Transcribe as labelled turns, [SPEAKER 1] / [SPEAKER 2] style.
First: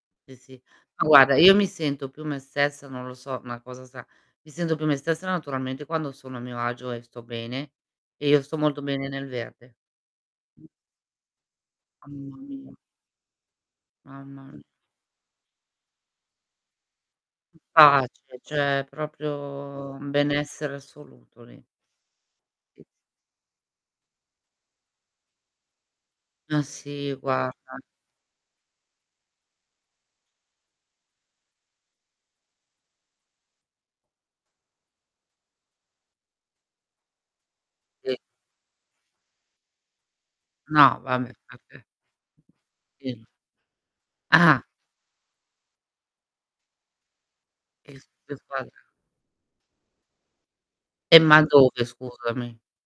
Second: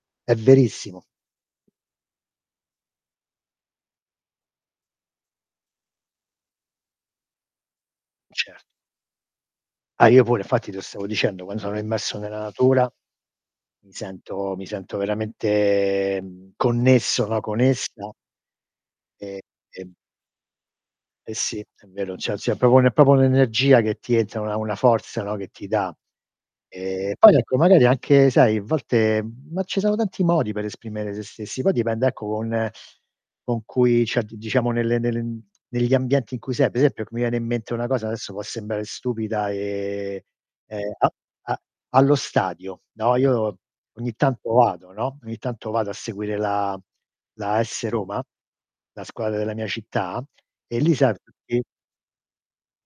[SPEAKER 1] È
[SPEAKER 2] Sì, sì.
[SPEAKER 1] verissimo.
[SPEAKER 2] Ma guarda, io mi sento più me stessa, non lo so, ma cosa sa mi sento più me stessa naturalmente quando sono a mio agio e sto bene, e io sto
[SPEAKER 1] Cert
[SPEAKER 2] molto bene nel verde.
[SPEAKER 1] Ah io pure, infatti te lo stavo dicendo, quando sono immerso
[SPEAKER 2] Mamma
[SPEAKER 1] nella
[SPEAKER 2] mia.
[SPEAKER 1] natura mi
[SPEAKER 2] Mamma
[SPEAKER 1] sento
[SPEAKER 2] m
[SPEAKER 1] mi sento veramente, mhmm, connesso, no? Con essa.
[SPEAKER 2] Pace, c'è
[SPEAKER 1] E e
[SPEAKER 2] proprio un benessere
[SPEAKER 1] E
[SPEAKER 2] assoluto
[SPEAKER 1] sì,
[SPEAKER 2] lì.
[SPEAKER 1] è vero, cioè c'è proprio un è proprio un'energia che ti entra, una una forza, no, che ti dà.
[SPEAKER 2] Ma
[SPEAKER 1] Ehm,
[SPEAKER 2] sì,
[SPEAKER 1] poi ecco
[SPEAKER 2] guarda.
[SPEAKER 1] magari anche sai a volte ma ci sono tanti modi per esprimere se stessi, poi dipende ecco, con con cui cioè diciamo nelle nelle negli ambienti in cui sei, per esempio, c mi viene in mente una cosa
[SPEAKER 2] Si.
[SPEAKER 1] adesso, può sembrare stupida e, ehm,
[SPEAKER 2] No,
[SPEAKER 1] a
[SPEAKER 2] vabbè,
[SPEAKER 1] a
[SPEAKER 2] vabbè.
[SPEAKER 1] allo stadio, no,
[SPEAKER 2] [unintelligible]
[SPEAKER 1] io ogni tanto
[SPEAKER 2] Ah!
[SPEAKER 1] vado, no, ogni tanto vado a seguire la la AS
[SPEAKER 2] Che s
[SPEAKER 1] Roma,
[SPEAKER 2] che squadra?
[SPEAKER 1] la squadra della mia città e lì sai,
[SPEAKER 2] Eh, ma
[SPEAKER 1] tutti
[SPEAKER 2] dove scusami?